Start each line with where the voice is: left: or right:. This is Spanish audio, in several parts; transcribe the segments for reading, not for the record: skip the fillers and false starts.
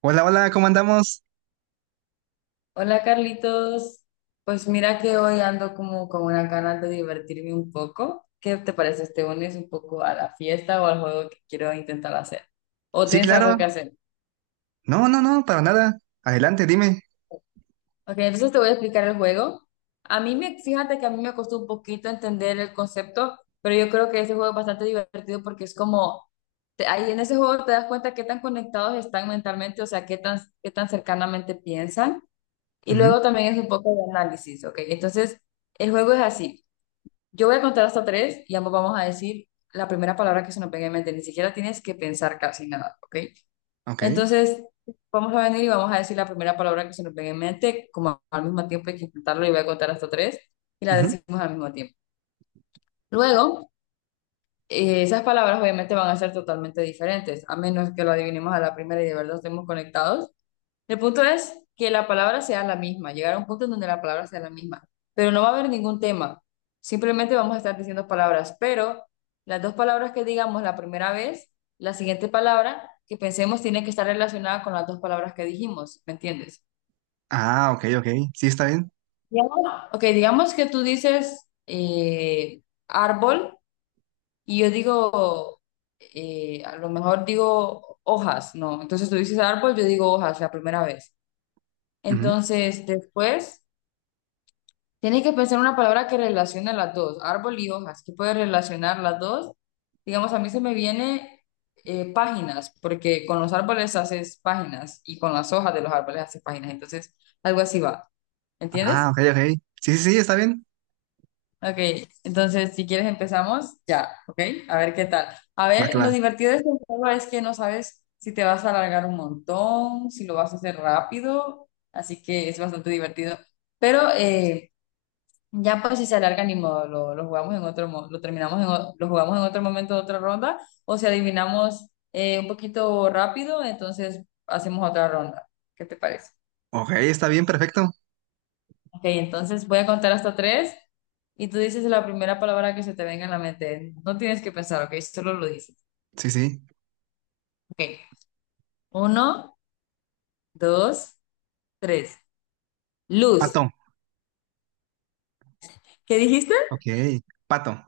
right: Hola, hola, ¿cómo andamos?
left: Hola Carlitos, pues mira que hoy ando como con una ganas de divertirme un poco. ¿Qué te parece? ¿Te unes un poco a la fiesta o al juego que quiero intentar hacer? ¿O
right: Sí,
left: tienes
right: claro.
left: algo que hacer?
right: No, no, no, para nada. Adelante, dime.
left: Ok, entonces te voy a explicar el juego. Fíjate que a mí me costó un poquito entender el concepto, pero yo creo que ese juego es bastante divertido porque es como, ahí en ese juego te das cuenta qué tan conectados están mentalmente, o sea, qué tan cercanamente piensan. Y
right: Ujú.
left: luego también es un poco de análisis, ok. Entonces, el juego es así. Yo voy a contar hasta tres y ambos vamos a decir la primera palabra que se nos venga en mente. Ni siquiera tienes que pensar casi nada, ¿ok?
right: Ok.
left: Entonces, vamos a venir y vamos a decir la primera palabra que se nos venga en mente, como al mismo tiempo hay que intentarlo y voy a contar hasta tres y la
right: Ujú.
left: decimos al mismo tiempo. Luego, esas palabras obviamente van a ser totalmente diferentes, a menos que lo adivinemos a la primera y de verdad estemos conectados. El punto es que la palabra sea la misma, llegar a un punto en donde la palabra sea la misma, pero no va a haber ningún tema, simplemente vamos a estar diciendo palabras, pero las dos palabras que digamos la primera vez, la siguiente palabra que pensemos tiene que estar relacionada con las dos palabras que dijimos, ¿me entiendes?
right: Ah, ok, ok. Sí, está bien.
left: Digamos- Ok, digamos que tú dices árbol y yo digo, a lo mejor digo hojas, ¿no? Entonces tú dices árbol, yo digo hojas la primera vez.
right: Ujú.
left: Entonces después... Tienes que pensar una palabra que relacione las dos, árbol y hojas, ¿qué puede relacionar las dos? Digamos, a mí se me viene páginas, porque con los árboles haces páginas y con las hojas de los árboles haces páginas. Entonces, algo así va. ¿Entiendes?
right: Ah, ok, ok. Sí, sí, sí, está bien.
left: Ok, entonces si quieres empezamos ya, ok, a ver qué tal. A
right: Va, que
left: ver,
right: va.
left: lo divertido de este juego es que no sabes si te vas a alargar un montón, si lo vas a hacer rápido, así que es bastante divertido. Pero ya pues si se alarga ni modo, lo jugamos en otro, lo terminamos en, lo jugamos en otro momento, de otra ronda, o si adivinamos un poquito rápido, entonces hacemos otra ronda. ¿Qué te parece?
right: Ok, está bien, perfecto.
left: Ok, entonces voy a contar hasta tres y tú dices la primera palabra que se te venga en la mente. No tienes que pensar, ok, solo lo dices.
right: Sí, sí.
left: Ok, uno, dos, tres. Luz.
right: Pato.
left: ¿Qué dijiste?
right: Ok. Pato.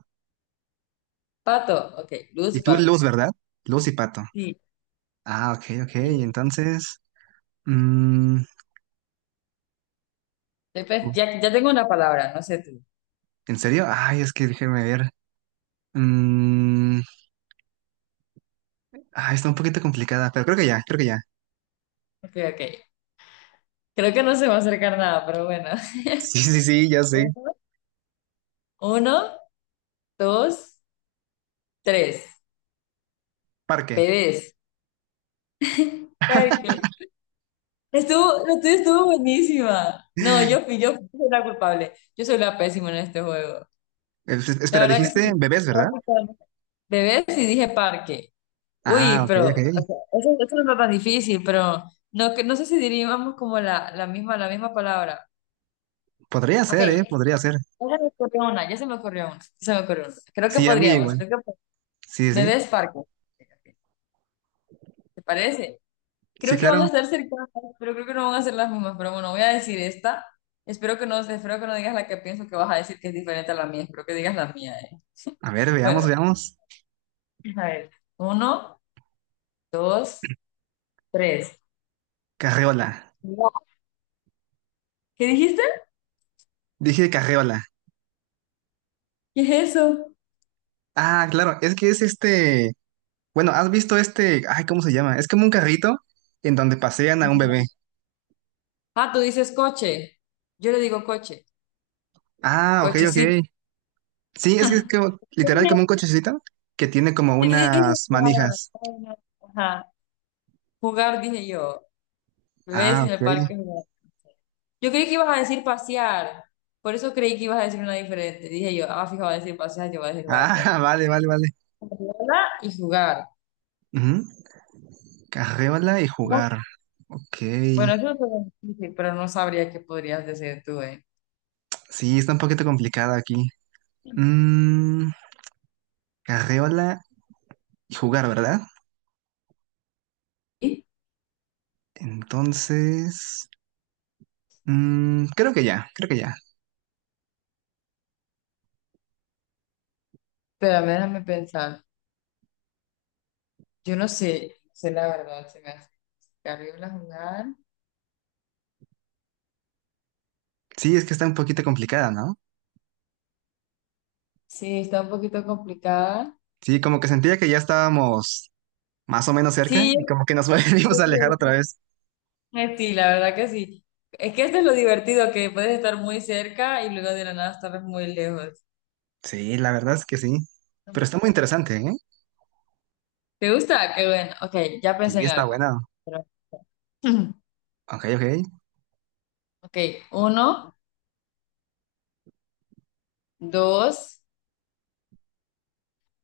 left: Pato. Ok, luz,
right: Y tú,
left: pato.
right: Luz, ¿verdad? Luz y Pato.
left: Sí.
right: Ah, ok, ok.
left: Eh,
right: Entonces, mm, uf,
left: Ya, ya tengo una palabra, no sé tú.
right: ¿en serio? Ay, es que déjeme ver. Mm, ay, está un poquito complicada, pero creo que ya.
left: Ok, ok. Creo que no se va a acercar nada, pero bueno.
right: Sí, sí, sí, ya sé.
left: Uno, uno, dos, tres.
right: Parque.
left: Pérez. Parque. Estuvo, la tuya estuvo buenísima. No, yo fui la culpable. Yo soy la pésima en este juego. La
right: Espera,
left: verdad que sí.
right: dijiste bebés, ¿verdad?
left: Básicamente. Bebés y dije parque.
right: Ah,
left: Uy,
right: ok,
left: pero
right: ok.
left: o sea, eso no está tan difícil, pero no, no sé si diríamos como la misma palabra.
right: Podría
left: Ok,
right: ser, ¿eh?
left: ya
right: Podría ser.
left: se me ocurrió una, ya se me ocurrió una, ya se me ocurrió una. Creo que
right: Sí, a mí
left: podríamos,
right: igual. Sí, sí.
left: bebés parque. ¿Te parece?
right: Sí,
left: Creo que van a
right: claro.
left: estar cercanas, pero creo que no van a ser las mismas. Pero bueno, voy a decir esta. Espero que no digas la que pienso que vas a decir que es diferente a la mía. Espero que digas la mía.
right: A ver, veamos,
left: Bueno,
right: veamos.
left: a ver. Uno, dos, tres.
right: Carreola.
left: No. ¿Qué dijiste?
right: Dije carreola.
left: ¿Qué es eso?
right: Ah, claro, es que es este... Bueno, ¿has visto este... Ay, ¿cómo se llama? Es como un carrito en donde pasean a un bebé.
left: Ajá. Ah, tú dices coche. Yo le digo coche.
right: Ah, ok, ok.
left: Cochecito.
right: Sí, es que es como, literal como un
left: Yo
right: cochecito que tiene como
left: dije,
right: unas
left: ah,
right: manijas.
left: bueno, ajá. Jugar, dije yo. ¿Ves?
right: Ah,
left: En
right: ok.
left: el parque. Jugar. Yo creí que ibas a decir pasear. Por eso creí que ibas a decir una diferente. Dije yo, ah, fijo, va a decir pasear, yo voy a decir jugar, pero.
right: Ah, vale, vale, vale.
left: Jugarla y jugar.
right: Ujú. Carreola y
left: ¿No?
right: jugar. Ok.
left: Bueno, eso es lo difícil, pero no sabría qué podrías decir tú, ¿eh?
right: Sí, está un poquito complicado aquí. Mm, carreola y jugar, ¿verdad?
left: Y-
right: Entonces, creo que ya.
left: Pero déjame pensar. Yo no sé, no sé la verdad, se me hace terrible jugar.
right: Sí, es que está un poquito complicada, ¿no?
left: Sí, está un poquito complicada.
right: Sí, como que sentía que ya estábamos más o menos cerca
left: Sí,
right: y como que nos volvimos a
left: yo
right: alejar
left: creo.
right: otra vez.
left: Sí, la verdad que sí. Es que esto es lo divertido, que puedes estar muy cerca y luego de la nada estar muy lejos.
right: Sí, la verdad es que sí. Pero está muy interesante, ¿eh?
left: ¿Te gusta? Qué bueno. Ok, ya pensé
right: Sí,
left: en
right: está
left: algo.
right: buena.
left: Pero-
right: Ok, ok.
left: Ok, uno, dos,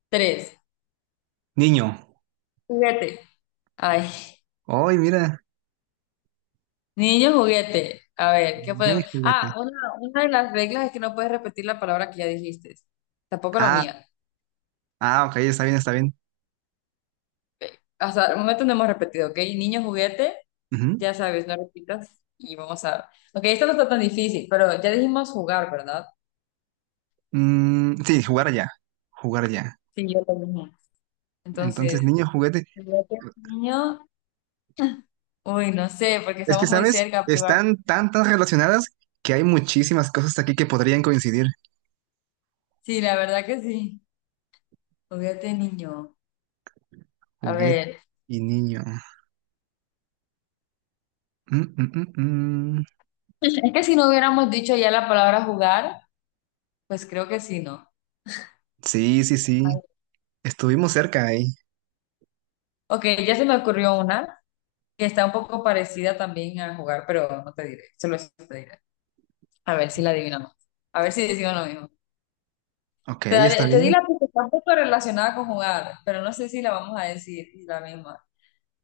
left: tres.
right: Niño.
left: Juguete. Ay,
right: Ay, mira.
left: niño juguete. A ver, ¿qué
right: Niño y
left: podemos?
right: juguete.
left: Una de las reglas es que no puedes repetir la palabra que ya dijiste. Tampoco la
right: Ah,
left: mía.
right: ah, ok, está bien, está bien.
left: Hasta el momento no hemos repetido, ¿ok? Niño juguete,
right: Ujú.
left: ya sabes, no repitas y vamos a... Ok, esto no está tan difícil, pero ya dijimos jugar, ¿verdad?
right: Sí, jugar ya. Jugar ya.
left: Sí, yo lo mismo.
right: Entonces,
left: Entonces,
right: niño juguete.
left: ¿juguete de niño? Uy, no sé, porque
right: Es que,
left: estamos muy
right: ¿sabes?
left: cerca, pero...
right: Están tan relacionadas que hay muchísimas cosas aquí que podrían coincidir.
left: Sí, la verdad que sí. Juguete de niño. A
right: Juguete
left: ver,
right: y niño. Mm, mm, mm, mm.
left: es que si no hubiéramos dicho ya la palabra jugar, pues creo que sí, ¿no?
right: Sí, sí, sí.
left: Ay.
right: Estuvimos cerca ahí.
left: Ok, ya se me ocurrió una que está un poco parecida también a jugar, pero no te diré, solo eso te diré. A ver si la adivinamos. A ver si decimos lo mismo.
right: Ok, está
left: Te di
right: bien.
left: la pista, está un poco relacionada con jugar, pero no sé si la vamos a decir la misma.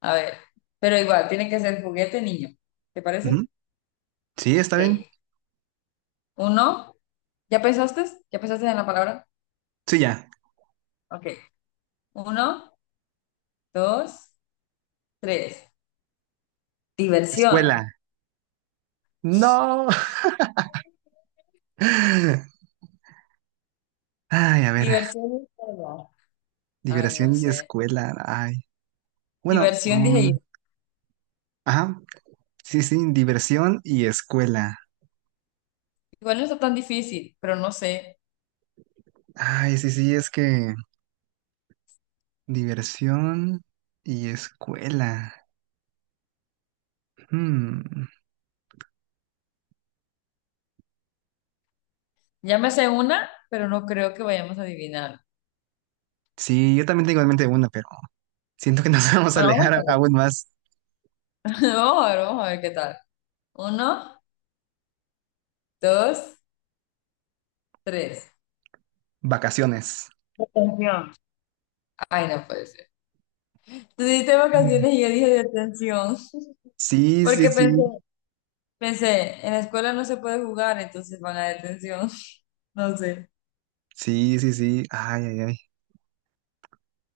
left: A ver, pero igual, tiene que ser juguete niño. ¿Te
right: Ujú.
left: parece?
right: Sí, está bien.
left: Ok. Uno, ¿ya pensaste? ¿Ya pensaste en la palabra?
right: Sí, ya.
left: Ok. Uno, dos, tres. Diversión.
right: Escuela. No. Ay, a ver.
left: Diversión es verdad. Ay, no
right: Diversión y
left: sé.
right: escuela. Ay. Bueno,
left: Diversión, dije yo.
right: ajá. Sí, sí, diversión y escuela.
left: Igual no está tan difícil, pero no sé.
right: Ay, sí, sí, es que diversión y escuela. Hmm.
left: Ya me sé una, pero no creo que vayamos a adivinar.
right: Sí, yo también tengo en mente una, pero siento que nos vamos a
left: Bueno, vamos a
right: alejar
left: ver.
right: aún más.
left: Vamos a ver qué tal. Uno, dos, tres.
right: Vacaciones.
left: Detención. Ay, no puede ser. Tú dijiste vacaciones y yo dije detención,
right: Sí, sí,
left: porque
right: sí.
left: pensé, en la escuela no se puede jugar, entonces van a detención. No sé.
right: Sí, sí, sí. Ay, ay, ay.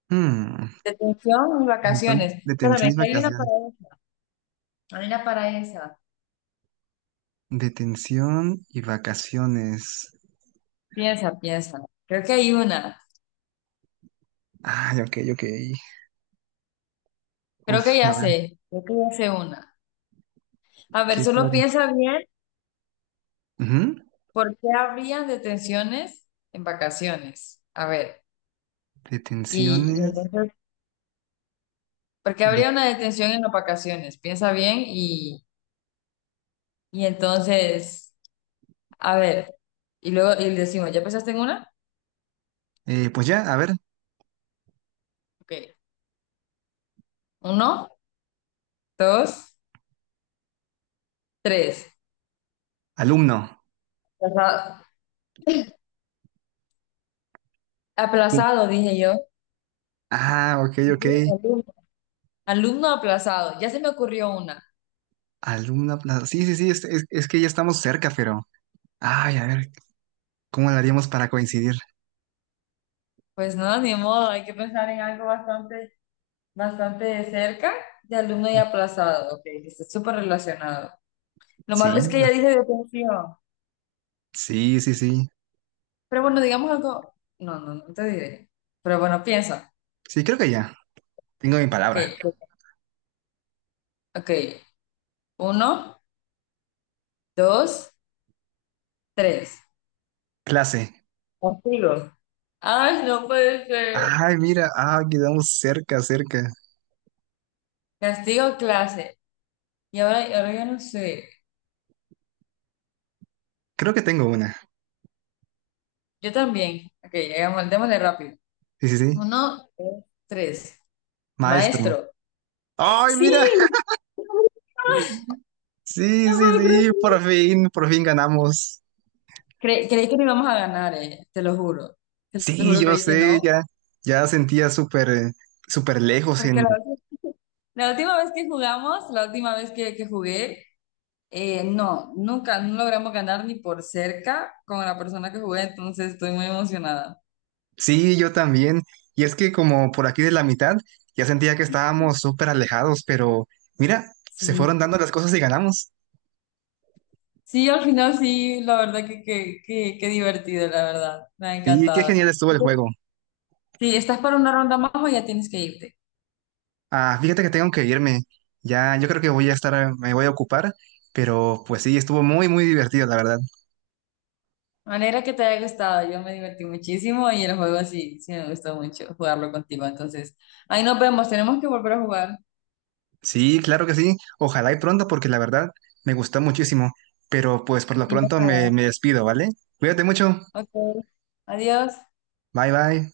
right: Hmm.
left: Detención y
right: Entonces,
left: vacaciones.
right: detención y
left: Espérame, que hay una
right: vacaciones.
left: para esa. Hay una para esa.
right: Detención y vacaciones.
left: Piensa. Creo que hay una.
right: Ay, ok, ok.
left: Creo
right: Uf,
left: que ya
right: a ver,
left: sé. Creo que ya sé una. A ver,
right: ¿qué
left: solo
right: puede?
left: piensa bien
right: Ujú.
left: por qué habrían detenciones en vacaciones. A ver, y
right: Detenciones.
left: entonces, ¿por qué
right: de-
left: habría una detención en las vacaciones? Piensa bien y entonces, a ver, y luego y decimos, ¿ya pensaste en una?
right: pues ya, a ver,
left: Ok. Uno, dos, tres.
right: alumno.
left: Aplaza-
right: Sí.
left: Aplazado, dije yo.
right: Ah, ok,
left: ¿Y
right: ok.
left: tú? Alumno. Alumno aplazado. Ya se me ocurrió una.
right: Alguna plaza. Sí, sí, es que ya estamos cerca, pero. Ay, a ver, ¿cómo lo haríamos para coincidir?
left: Pues no, ni modo, hay que pensar en algo bastante, bastante de cerca de alumno y aplazado. Ok, está súper relacionado. Lo malo
right: Sí,
left: es que ella dice detención.
right: sí, sí, sí.
left: Pero bueno, digamos algo. No te diré. Pero bueno, piensa.
right: Sí, creo que ya. Tengo mi
left: Ok,
right: palabra.
left: ok. Uno, dos, tres.
right: Clase.
left: Castigo. Ay, no puede ser.
right: Ay, mira, ah, quedamos cerca, cerca.
left: Castigo clase. Y ahora ya no sé.
right: Creo que tengo una.
left: Yo también. Ok, llegamos, démosle rápido.
right: Sí, sí, sí.
left: Uno, dos, tres.
right: Maestro.
left: Maestro.
right: Ay, mira.
left: Sí.
right: Sí,
left: No
right: sí,
left: puedo creer.
right: sí, por fin ganamos.
left: Creí que no íbamos a ganar, te lo juro. Te lo
right: Sí,
left: juro,
right: yo
left: creí que
right: sé,
left: no.
right: ya, ya sentía súper lejos
left: Porque
right: en.
left: la última vez que jugamos, la última vez que jugué, no, nunca, no logramos ganar ni por cerca con la persona que jugué, entonces estoy muy emocionada.
right: Sí, yo también. Y es que como por aquí de la mitad, ya sentía que estábamos súper alejados, pero mira, se
left: Sí.
right: fueron dando las cosas y ganamos.
left: Sí, al final sí, la verdad que divertido, la verdad. Me ha
right: Sí, qué genial
left: encantado.
right: estuvo el juego.
left: Sí, ¿estás para una ronda más o ya tienes que irte?
right: Ah, fíjate que tengo que irme. Ya, yo creo que me voy a ocupar, pero pues sí, estuvo muy, muy divertido, la verdad.
left: Manera que te haya gustado, yo me divertí muchísimo y el juego sí me gustó mucho jugarlo contigo. Entonces, ahí nos vemos, tenemos que volver a jugar.
right: Sí, claro que sí. Ojalá y pronto, porque la verdad me gustó muchísimo. Pero pues por lo
left: Sí,
right: pronto
left: ojalá.
right: me despido, ¿vale? Cuídate mucho.
left: Ok, adiós.
right: Bye, bye.